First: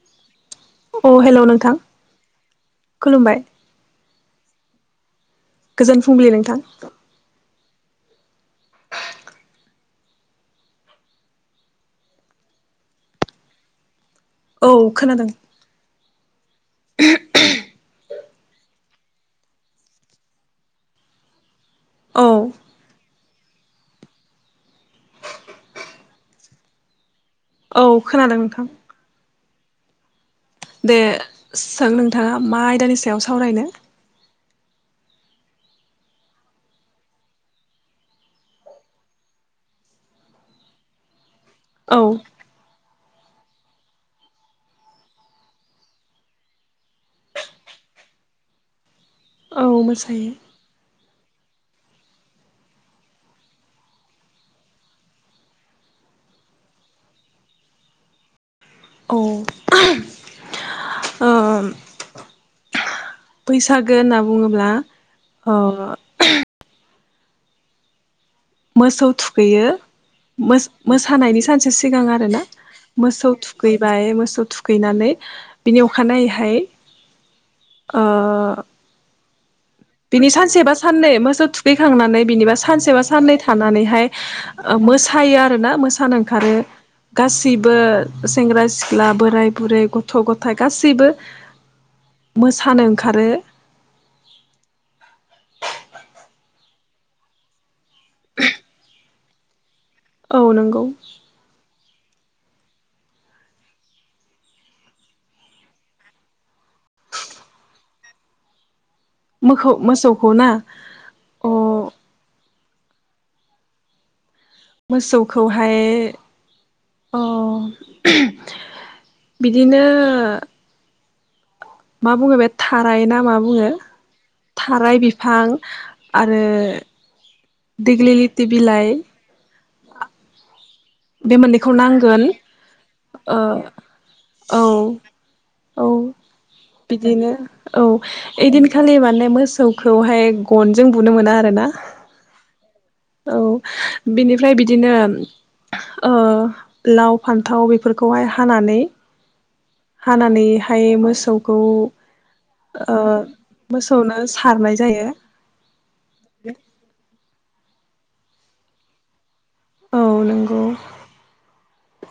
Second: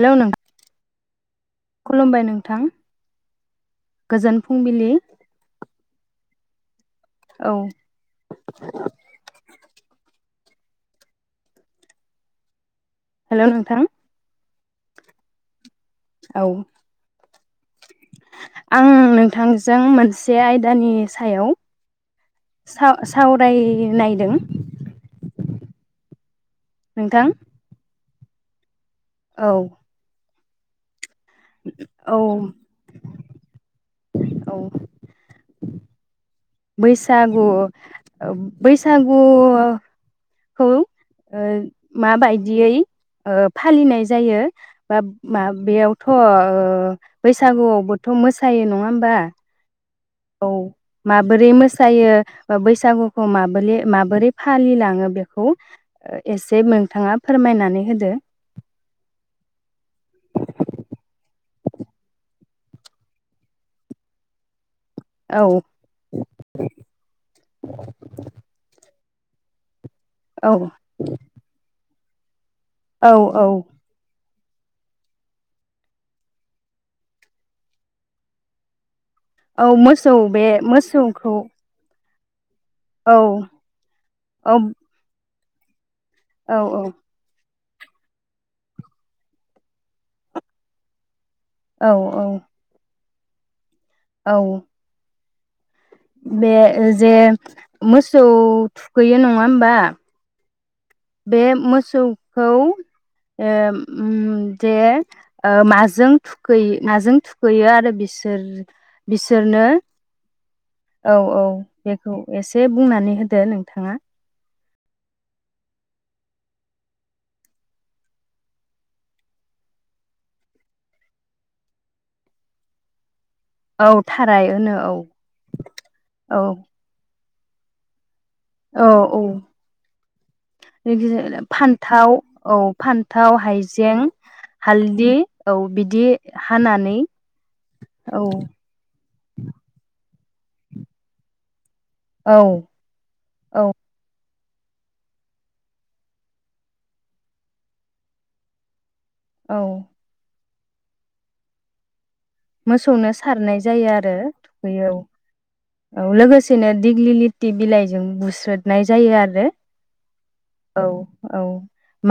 Hello नों औ hello नोंथां खुलुमबाय नोंथां खुलुमबाय गोजोन फुंबिलि गोजोन फुंबिलि नों थां। औ हेलौ नोंथां‌। औ खोनादों। औ आं नोंथांजों मोनसे आयदानि सायाव औ साव सावरायनायदों नोंथां औ खोनादों नोंथां औ दे सों औ नोंथाङा मा आयदानि सायाव सावरायनो। औ बैसागु बैसागुखौ ओ औ माबायदियै ओ बा फालिनाय जायो बा म [unintelligible] बेयावथ' बैसागुआवबोथ' मोसायो नङा होमबा औ मो औ माबोरै मोसा मोसायो ओ बैसागुखौ माबोलै माबोरै फालिलाङो बेखौ एसे नोंथाङा फोरमायनानै होदो। औ ओ बैसागो होनना बुङोब्ला ओ औ [inaudible] मोसौ थुखैयो। औ मोसानायनि सानसे सिगां आरोना औ मोसौ औ थुखैबाय मोसौ थुखैनानै बिनि अखानायैहाय औ मोसौ बिनि बे सानसे बा साननै मोसौखौ मोसौ थुखैखांनानै बिनिबा सानसेबा औ साननै थानानैहाय औ ओ मोसायो ना मो सान ओंखारो औ गासै बो सेंग्रा सिख्ला बोराय बुरै गथ' गथाइ गासैबो औ औ खारो औ बे जे मोसौ थुखैयो नङा होमबा औ नंगौ बे मोसौखौ ओ ओम जे माजों थुखैयो माजों थुखैयो आरो बिसोर बिसोरनो मोखौ मोसौखौ ना औ औ अ बेखौ एसे बुंनानै होदो नोंथाङा मोसौखौहाय अ बिदिनो मा बुङो बे थाराय ना माब बुङो औ थाराय होनो औ थाराय बिफां आरो औ दिगलि औ औ बे मोननैखौ फान्थाव नांगोन औ फान्थाव ओ हाइजें औ हालदि औ बिदि हानानै बिदिनो औ ओइदिनखालि माने मोसौखौहाय। गनजों बुनो मोना आरो ना। औ औ बिनि फ्राय बिदिनो ओ लाव फान्थाव बेफोरखौहाय हानानै औ हानानै ओमफाय मोसौखौ ओ मोसौनो सारनाय जायो आरो मोसौनो सारनाय थुखैयो जायो। औ औ लोगोसेनो दिग लि लिथि बिलाइजों बुस्रोदनाय जायो आरो। औ नंगौ औ औ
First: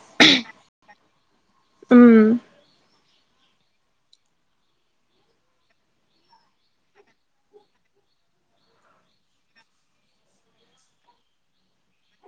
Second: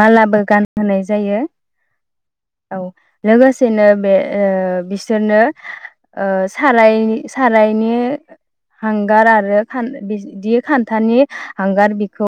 मालाबो गानहोनाय जायो। जायो। उम लोगोसेनो बे ओ बिसोरनो ओ सारायनि सारायनि हांगार आरो बिदि खान्थानि हांगार बिखौ